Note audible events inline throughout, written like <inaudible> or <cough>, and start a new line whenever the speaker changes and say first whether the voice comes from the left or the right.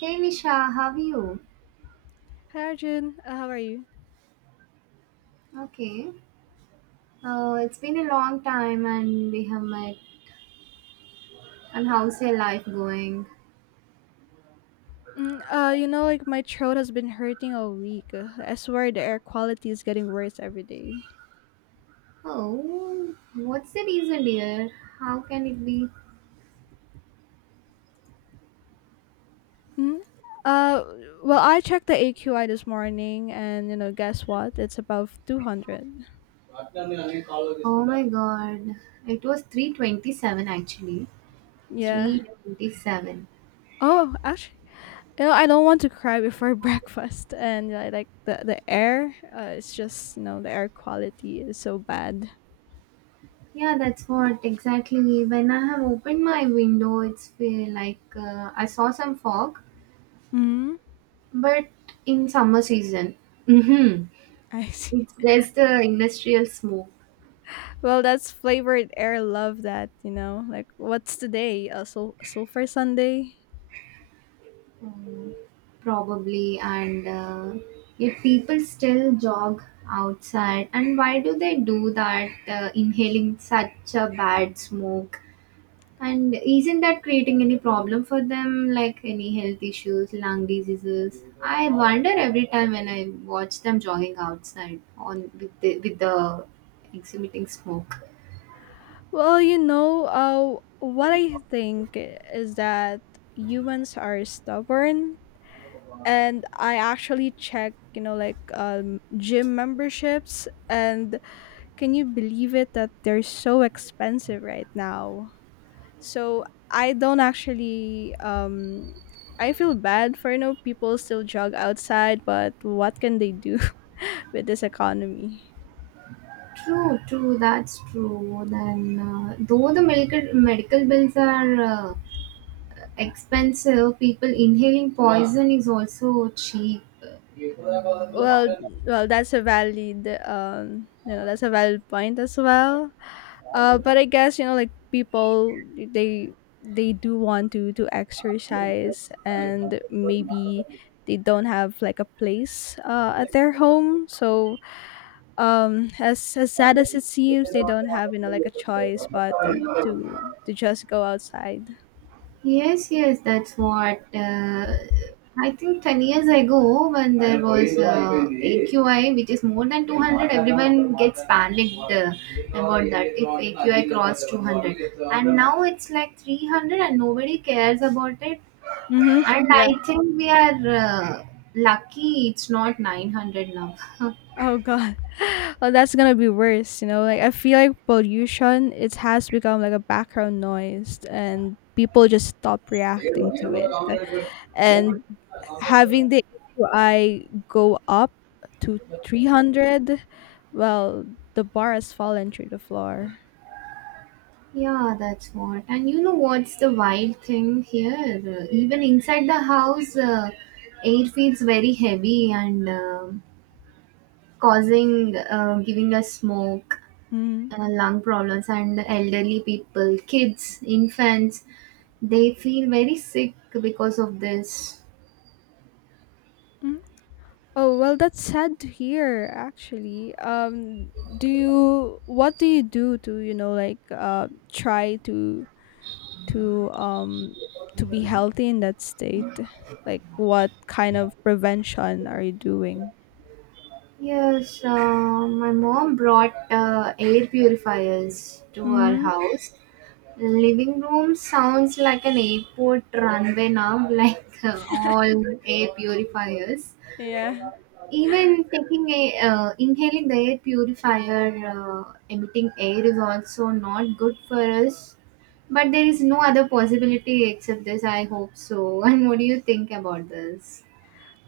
right: Hey Nisha, how are you?
left: Hi Arjun, how are you?
right: Okay. It's been a long time and we have met. And how's your life going?
left: Like, my throat has been hurting all week. I swear the air quality is getting worse every day.
right: Oh, what's the reason, dear? How can it be?
left: Mm, uh, well, I checked the AQI this morning, and guess what? It's above 200.
right: Oh my god. It was 327 actually.
left: Yeah.
right: 327.
left: Oh, actually, I don't want to cry before <laughs> breakfast, and I like the air. It's just the air quality is so bad.
right: Yeah, that's what exactly. When I have opened my window, it's feel like I saw some fog,
left: Hmm. <laughs>
right: but in summer season. Mm-hmm.
left: I see.
right: It's just the industrial smoke,
left: Well, that's flavored air. Love that. Like, what's today? A sulfur Sunday?
right: um, probably, and yet people still jog outside. And why do they do that, inhaling such a bad smoke? And isn't that creating any problem for them, like any health issues, lung diseases? I wonder every time when I watch them jogging outside on with the exhibiting smoke.
left: Well, what I think is that humans are stubborn, and I actually check, like, gym memberships, and can you believe it that they're so expensive right now? So, I don't actually, I feel bad for, people still jog outside, but what can they do <laughs> with this economy?
right: True, true, that's true. Then, though the medical bills are expensive, people inhaling, yeah, poison is also cheap.
left: Well, well, that's a valid, that's a valid point as well. But I guess, like, people they they do want to exercise, and maybe they don't have, like, a place at their home, so, as sad as it seems, they don't have, like, a choice, but, to to just go outside.
right: Yes, yes, that's what. I think 10 years ago, when there was AQI, which is more than 200, everyone gets panicked about that if AQI crossed 200. And now it's like 300 and nobody cares about it.
left: Mm-hmm.
right: And
left: Yeah.
right: I think we are lucky it's not 900 now. <laughs>
left: Oh god. <laughs> <sighs> Well, that's gonna be worse. Like, I feel like pollution, it has become like a background noise, and people just stop reacting to it. And having the AQI go up to 300. Well, the bar has fallen through the floor.
right: Yeah, that's what. And you know what's the wild thing here? Even inside the house, air feels very heavy and causing, giving us smoke,
left: Mm-hmm.
right: lung problems, and elderly people, kids, infants, they feel very sick because of this.
left: Oh, well, that's sad to hear, actually. What do you do to, like, try to, um, to be healthy in that state? Like, what kind of prevention are you doing?
right: Yes, my mom brought air purifiers to our
left: Hmm.
right: house. Living room sounds like an airport runway now, <laughs> like all air purifiers.
left: Yeah.
right: Even taking a inhaling the air purifier, emitting air is also not good for us. But there is no other possibility except this. I hope so. <laughs> And what do you think about this?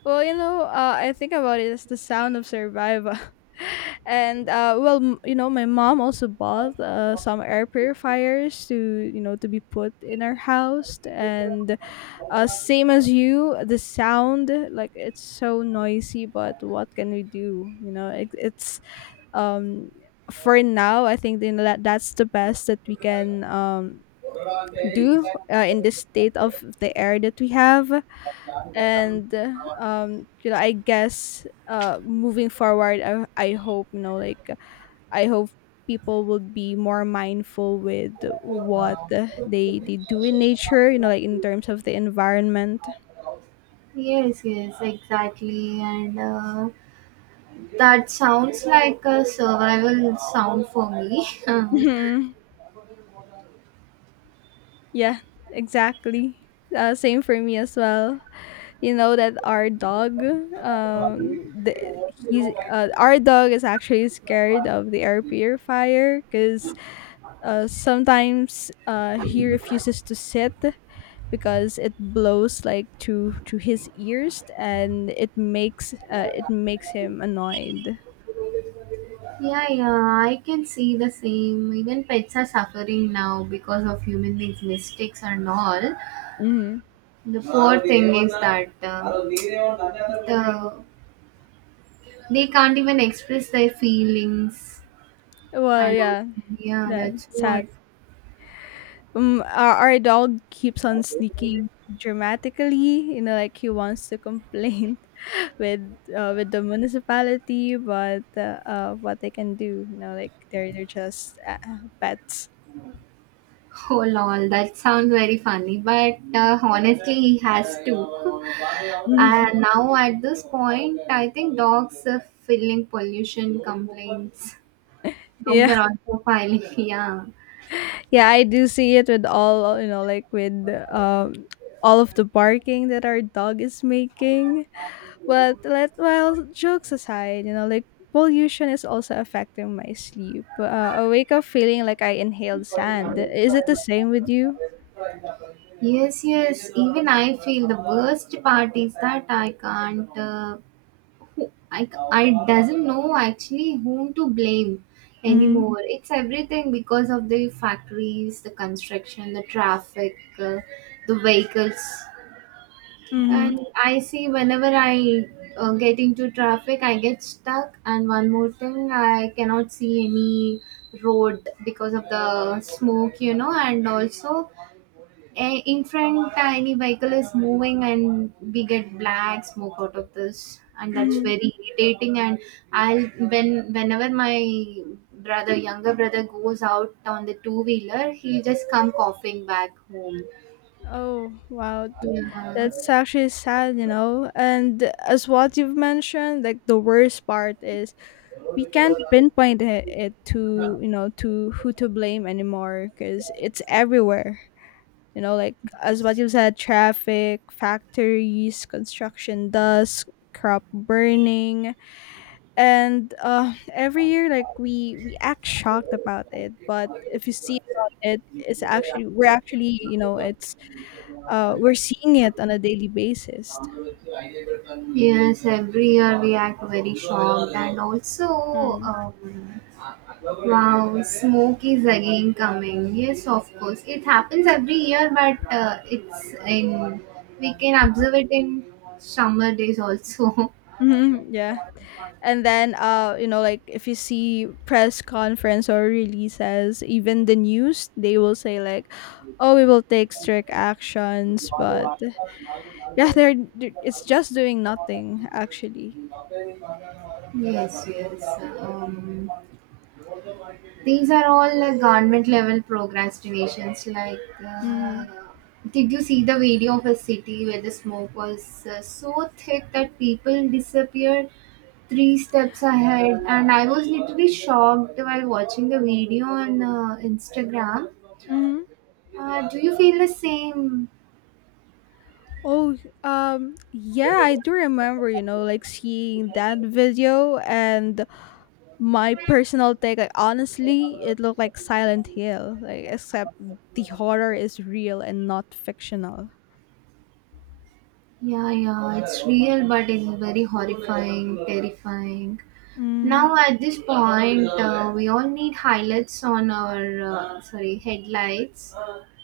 left: Well, I think about it as the sound of survival. <laughs> And well, my mom also bought, some air purifiers to, to be put in our house. And, same as you, the sound, like, it's so noisy. But what can we do? It, it's um for now, I think, that's the best that we can, do, in this state of the air that we have. And I guess, moving forward, I hope, like, I hope people would be more mindful with what, they do in nature, like, in terms of the environment.
right: Yes, yes, exactly. And that sounds like a survival sound for me. <laughs> Yeah,
left: Mhm. Yeah, exactly. Same for me as well. You know that our dog, um the, he's our dog is actually scared of the air purifier, because, sometimes, he refuses to sit, because it blows like to his ears, and it makes him annoyed.
right: yeah, I can see the same. Even pets are suffering now because of human beings' mistakes and all.
left: Mm-hmm.
right: The poor thing is that the, they can't even express their feelings
left: Well,
right: and all.
left: yeah,
right: Yeah,
left: that
right: that's
left: sad.
right: what.
left: Our our dog keeps on sneaking dramatically, like, he wants to <laughs> complain with the municipality. But what they can do? You know, like, they're just, pets.
right: Oh lol, that sounds very funny, but honestly, he has to. <laughs>
left: <laughs>
right: And now at this point, I think dogs are filing pollution complaints. Dogs
left: Yeah,
right: are also filing, <laughs> yeah.
left: yeah, I do see it with all, like, with, um all of the barking that our dog is making. But let well, jokes aside, like, pollution is also affecting my sleep. I wake up feeling like I inhaled sand. Is it the same with you?
right: Yes, yes. Even I feel the worst part is that I can't I doesn't know actually whom to blame
left: Mm-hmm.
right: anymore. It's everything because of the factories, the construction, the traffic, the vehicles.
left: Mm-hmm.
right: And I see whenever I get into traffic, I get stuck. And one more thing, I cannot see any road because of the smoke, and also in front any vehicle is moving and we get black smoke out of this, and that's
left: Mm-hmm.
right: very irritating, and I'll when whenever my brother younger brother goes out on the two wheeler, he'll just come coughing back home,
left: Oh, wow. That's
right: yeah.
left: actually sad, you know? And as what you've mentioned, like, the worst part is, we can't pinpoint it to, to who to blame anymore, because it's everywhere. You know, like, as what you said, traffic, factories, construction dust, crop burning, and, every year, like, we act shocked about it. But if you see about it, it's actually, we're actually, it's, we're seeing it on a daily basis.
right: Yes, every year we act very shocked, and also,
left: Mm.
right: wow, smoke is again coming. Yes, of course, it happens every year, but it's in we can observe it in summer days also. <laughs>
left: Mhm, yeah. And then, like, if you see press conference or releases, even the news, they will say like, "Oh, we will take strict actions," but yeah, it's just doing nothing, actually.
right: Yes, yes. Um, these are all like government level procrastinations. Like, uh,
left: Mm.
right: did you see the video of a city where the smoke was so thick that people disappeared three steps ahead? And I was literally shocked while watching the video on Instagram.
left: Mhm.
right: Do you feel the same?
left: Oh, yeah, I do remember, like, seeing that video. And my personal take, like, honestly, it looked like Silent Hill, like, except the horror is real and not fictional.
right: Yeah, yeah, it's real, but it's very horrifying, terrifying.
left: Mm.
right: Now, at this point, we all need highlights on our, sorry, headlights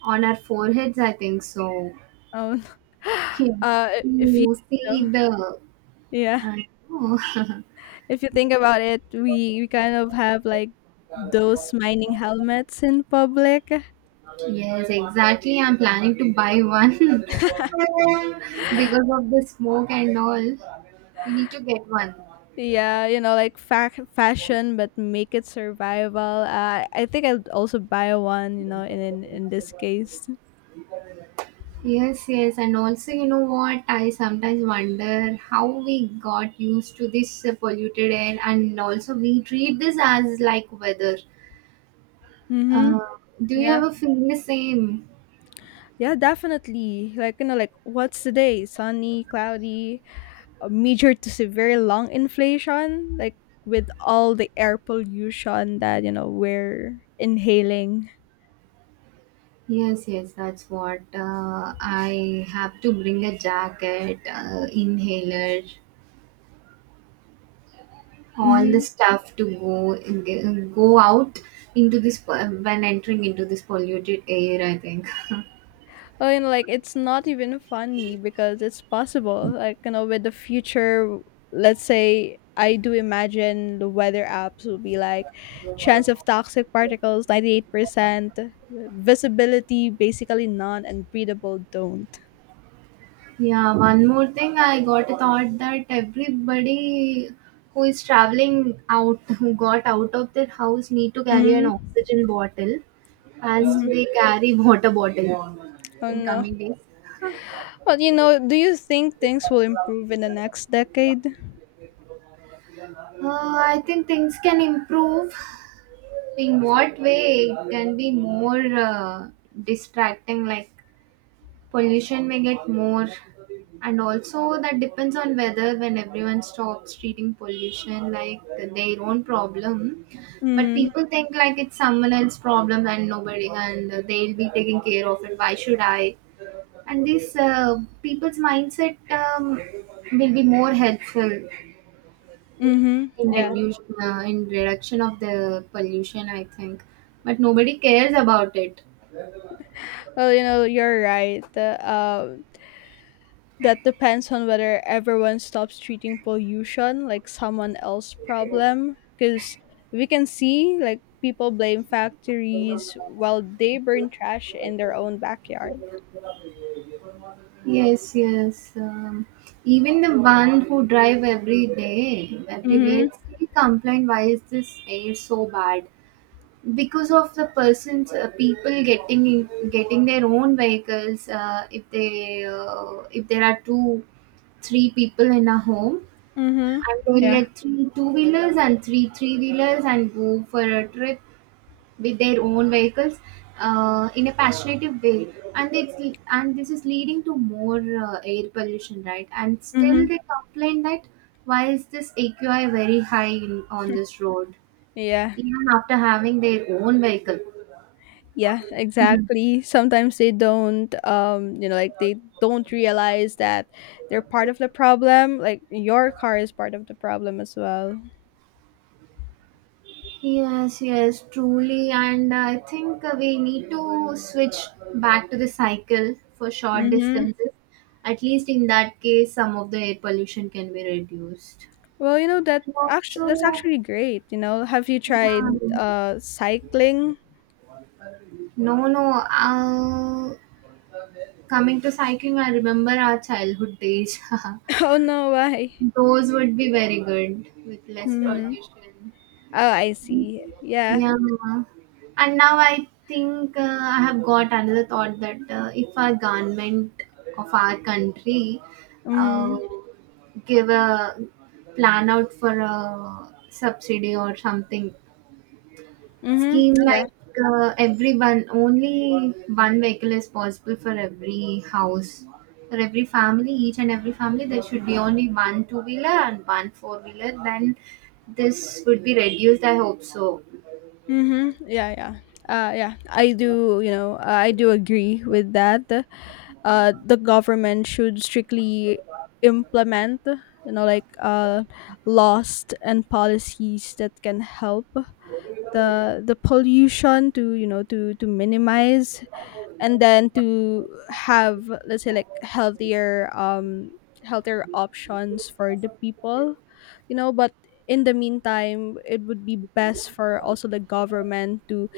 right: on our foreheads, I think. So,
left: Oh, no.
right: <laughs>
left: <laughs> <sighs>
right: yeah,
left: I- if you,
right: you see the,
left: yeah,
right: I know. <laughs>
left: if you think about it, we kind of have, like, those mining helmets in public.
right: Yes, exactly. I'm planning to buy one <laughs> because of the smoke and all. We need to get one.
left: Yeah, you know, like, fashion, but make it survival. I think I'd also buy one. You know, in this case.
right: Yes, yes, and also, you know what? I sometimes wonder how we got used to this polluted air, and also we treat this as like weather.
left: Mm-hmm.
right: Uh, do you
left: Yeah.
right: ever feel the same?
left: Yeah, definitely. Like, you know, like, what's the day? Sunny, cloudy, a major to severe lung inflation, like, with all the air pollution that, you know, we're inhaling.
right: Yes, yes, that's what I have to bring a jacket, inhaler, all the
left: Mm-hmm.
right: stuff to go out into this when entering into this polluted air, I think. <laughs>
left: Oh, and, like, it's not even funny because it's possible. Like, you know, with the future, let's say, I do imagine the weather apps will be like, chance of toxic particles 98%, visibility basically none, and breathable don't.
right: Yeah, one more thing, I got a thought that everybody who is traveling out, who got out of their house, need to carry an
left: Mm-hmm.
right: oxygen bottle as
left: Mm-hmm.
right: they carry <laughs> water bottle
left: Oh
right: in
left: no.
right: coming days.
left: Well, you know, do you think things will improve in the next decade?
right: I think things can improve. In what way it can be more distracting? Like pollution may get more, and also that depends on whether when everyone stops treating pollution like their own problem, but
left: Mm-hmm.
right: people think like it's someone else's problem and nobody, and they'll be taking care of it, why should I? And this people's mindset will be more helpful
left: Mm-hmm.
right: in
left: Yeah.
right: reduction of the pollution, I think, but nobody cares about it.
left: Well, you know, you're right. That depends on whether everyone stops treating pollution like someone else's problem. Because we can see, like, people blame factories while they burn trash in their own backyard.
right: Yes, yes. Even the one who drive every day, everywhere,
left: Mm-hmm.
right: they complain, why is this air so bad? Because of the people getting their own vehicles. If there are two, three people in a home,
left: Mm-hmm.
right: and they will
left: Yeah.
right: get three two wheelers and three three wheelers and go for a trip with their own vehicles in a passionate way, and it's and this is leading to more air pollution, right? And still
left: Mm-hmm.
right: they complain that why is this aqi very high on this road
left: Yeah,
right: even after having their own vehicle.
left: yeah, exactly. Sometimes they don't, like, they don't realize that they're part of the problem. Like, your car is part of the problem as well.
right: Yes, yes, truly. And I think we need to switch back to the cycle for short
left: Mm-hmm.
right: distances. At least in that case, some of the air pollution can be reduced.
left: Well, you know that,
right: And
left: actually that's
right: also,
left: actually great. You know, have you tried
right: yeah,
left: cycling?
right: no, no. Coming to cycling, I remember our childhood days. <laughs>
left: <laughs> Oh no, why?
right: Those would be very good with less
left: Mm-hmm.
right: pollution.
left: Oh, I see. Yeah.
right: Yeah. And now I think I have got another thought that if our government of our country uh,
left: Mm-hmm.
right: give a plan out for a subsidy or something
left: Mm-hmm.
right: scheme,
left: Yeah.
right: like everyone, only one vehicle is possible for every house, for every family each and every family there should be only one two wheeler and one four wheeler, then this would be reduced, I hope so.
left: Mhm. Yeah, yeah. Yeah, I do agree with that. The government should strictly implement, you know, like, laws and policies that can help the pollution to, you know, to minimize, and then to have, let's say, like, healthier options for the people, you know. But in the meantime, it would be best for also the government to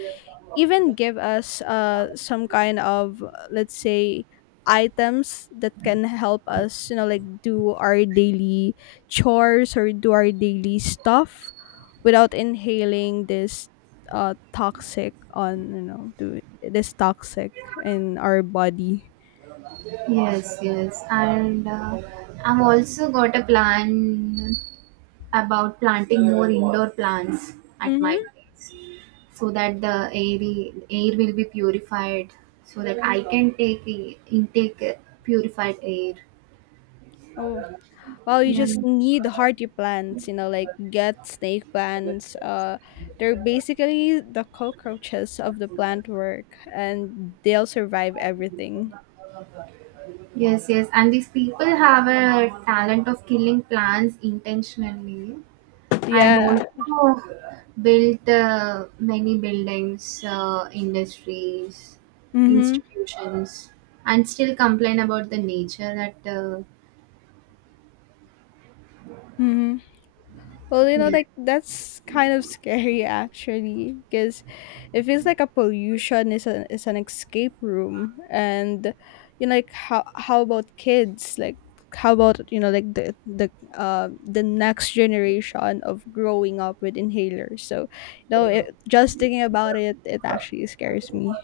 left: even give us, some kind of, let's say, items that can help us, you know, like, do our daily chores or do our daily stuff without inhaling this, toxic on, do this toxic in our body.
right: Yes, yes, and I've also got a plan about planting more indoor plants at my
left: Mm-hmm.
right: place so that the air will be purified so that I can intake purified air,
left: Oh, well, you
right: yeah.
left: just need hardy plants, you know, like, get snake plants. They're basically the cockroaches of the plant work, and they'll survive everything.
right: Yes, yes, and these people have a talent of killing plants intentionally and
left: Yeah.
right: also built many buildings, industries,
left: Mm-hmm.
right: institutions, and still complain about the nature that,
left: Mm-hmm. Well, you know,
right: yeah.
left: like, that's kind of scary, actually, because it feels like a pollution is an escape room. And, you know, like, how about kids? Like, how about, like, the next generation of growing up with inhalers? So, you know, just thinking about it, it actually scares me.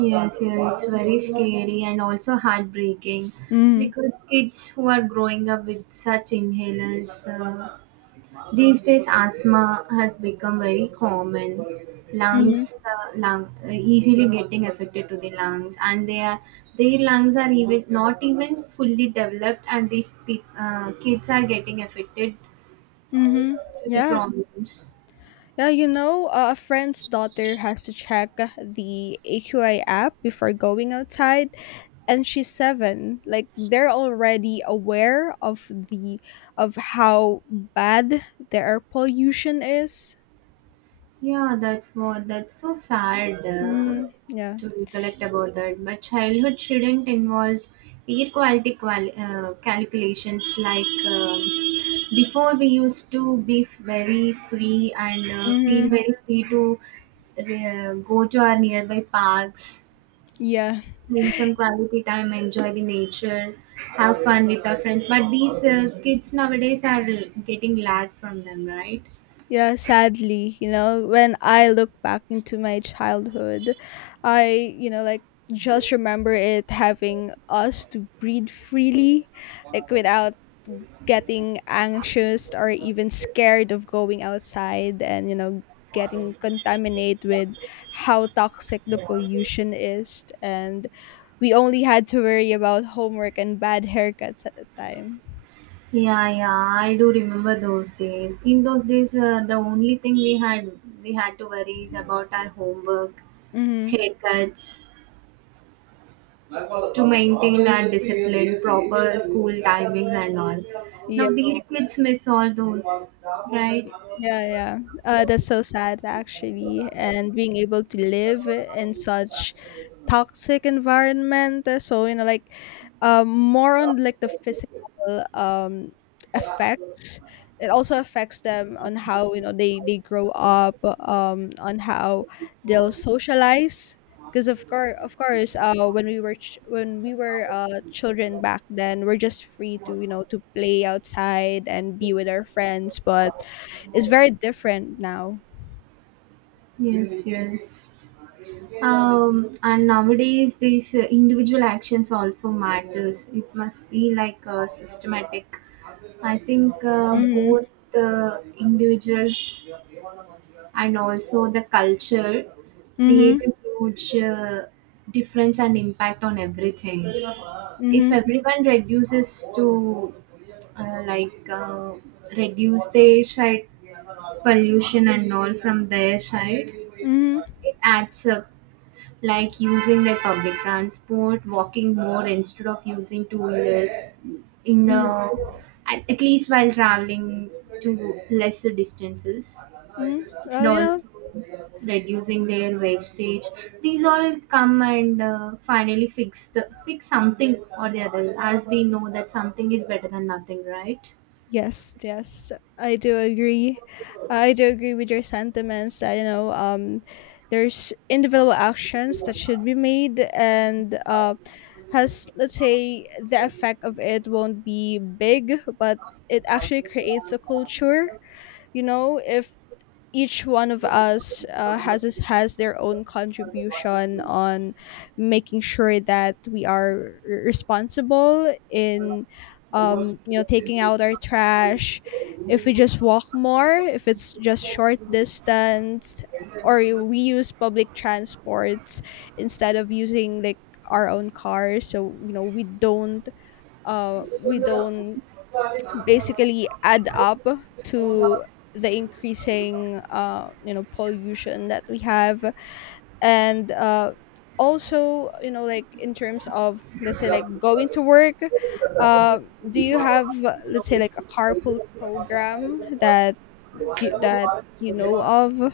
right: Yes, yeah, it's very scary and also heartbreaking
left: Mm.
right: because kids who are growing up with such inhalers, these days asthma has become very common.
left: Hmm.
right: Lungs,
left: Mm.
right: uh, lung, uh, easily getting affected to the lungs, and their lungs are even not even fully developed, and these peop kids are getting affected
left: Hmm.
right: to the
left: Yeah.
right: problems.
left: Yeah, you know, a friend's daughter has to check the AQI app before going outside, and she's seven. Like, they're already aware of the of how bad the air pollution is.
right: Yeah, that's what. That's so sad,
left: Mm, yeah.
right: to recollect about that. But childhood shouldn't involve air quality calculations, like, before we used to be very free and feel
left: Mm-hmm.
right: very free to go to our nearby parks,
left: Yeah.
right: spend some quality time, enjoy the nature, have fun with our friends. But these kids nowadays are getting lag from them, right?
left: Yeah, sadly, you know, when I look back into my childhood, I, like, just remember it having us to breathe freely, like, without getting anxious or even scared of going outside and, you know, getting contaminated with how toxic the pollution is. And we only had to worry about homework and bad haircuts at the time.
right: Yeah, yeah, I do remember those days. In those days, the only thing we had to worry is about our homework,
left: Mm-hmm.
right: haircuts, to maintain our discipline, proper school timings, and all. Now these kids miss all those, right?
left: Yeah, yeah. That's so sad, actually. And being able to live in such toxic environment, so, you know, like, more on, like, the physical, um effects. It also affects them on how, you know, they grow up, on how they'll socialize. Because, of course, when we were, children back then, we're just free to, you know, to play outside and be with our friends, but it's very different now.
right: Yes, yes. And nowadays, these individual actions also matters. It must be like systematic. I think
left: Mm-hmm.
right: both the individuals and also the culture create
left: Mm-hmm.
right: a huge difference and impact on everything. If
left: Mm-hmm.
right: everyone reduces to like reduce their side pollution and all from their side,
left: Mm-hmm.
right: it adds up, like using their public transport, walking more instead of using two wheelers in the at least while traveling to lesser distances,
left: Mm-hmm.
right: and
left: Well, you know.
right: also reducing their wastage. These all come and finally fix something or the other, as we know that something is better than nothing, right?
left: Yes, yes, I do agree. I do agree with your sentiments that, you know, there's individual actions that should be made, and, has, let's say, the effect of it won't be big, but it actually creates a culture. You know, if each one of us, has their own contribution on making sure that we are, responsible in, taking out our trash, if we just walk more, if it's just short distance, or we use public transports instead of using like our own cars, so, you know, we don't basically add up to the increasing, you know, pollution that we have. And, also, you know, like, in terms of, let's say, like, going to work, uh, do you have, let's say, like, a carpool program that, you that you know of?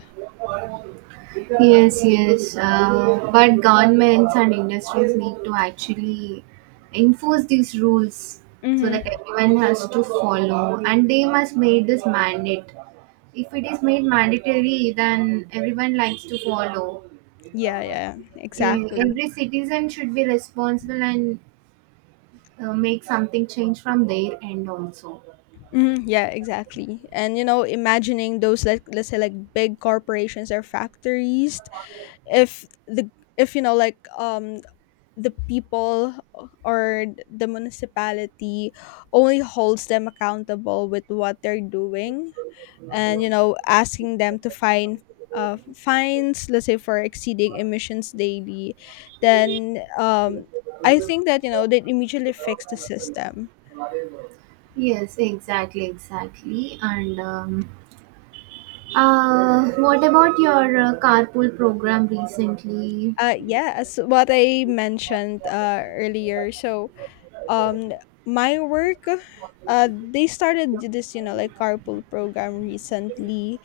right: Yes, yes. But governments and industries need to actually enforce these rules so that
left: Mm-hmm.
right: everyone has to follow, and they must make this mandate. If it is made mandatory, then everyone likes to follow.
left: Yeah, yeah, exactly.
right: Every citizen should be responsible and make something change from their end also.
left: Hmm. Yeah, exactly. And you know, imagining those, like, let's say, like, big corporations or factories, if the if, you know, like, the people or the municipality only holds them accountable with what they're doing, and, you know, asking them to find, fines, let's say, for exceeding emissions daily, then, I think that, you know, they immediately fix the system.
right: Yes, exactly, exactly. And what about your carpool program recently?
left: Yeah, as what I mentioned, earlier. So, um my work, they started this, you know, like, carpool program recently.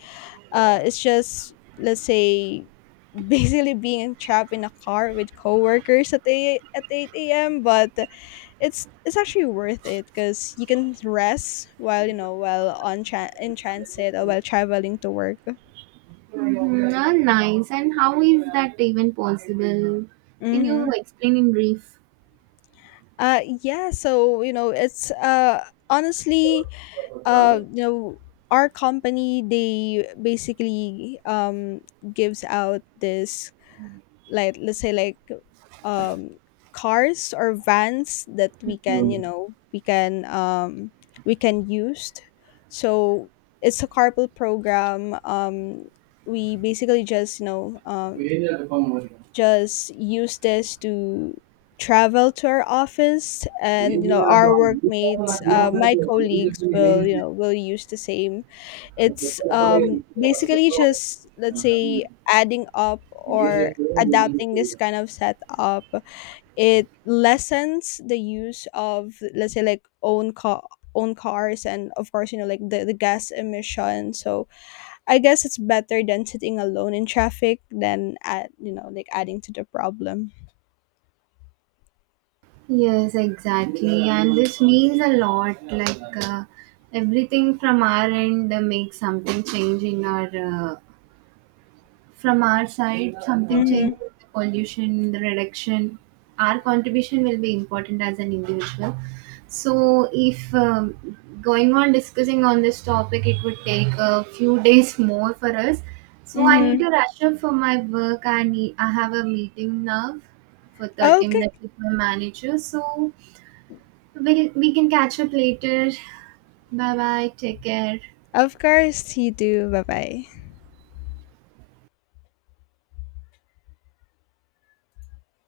left: It's just, let's say, <laughs> basically being trapped in a car with coworkers at 8 a.m. But it's actually worth it, because you can rest while, on in transit or while traveling to work.
right: Mhm, ah, nice. And how is that even possible? Can you
left: Mm-hmm.
right: explain in brief?
left: Yeah, so, you know, it's, honestly, you know, our company, they basically, gives out this, like, let's say, like, um cars or vans that we can, you know, we can use. So, it's a carpool program. We basically just, you know, just use this to travel to our office. And, you know, our workmates, my colleagues, will, will use the same. It's, basically just, let's say, adding up or adapting this kind of setup. It lessens the use of, let's say, like, own cars, and, of course, you know, like, the gas emission. So, I guess it's better than sitting alone in traffic than at, like, adding to the problem.
right: Yes, exactly. And this means a lot. Like everything from our end makes something change in from our side, something change,
left: Mm-hmm.
right: the pollution, the reduction. Our contribution will be important as an individual. So, if going on discussing on this topic, it would take a few <laughs> days more for us. So, I need
left: Mm-hmm.
right: to rush up for my work. I have a meeting now for 30
left: Okay.
right: minutes with my manager. So, we can catch up later. Bye bye. Take care.
left: Of course you do. Bye bye.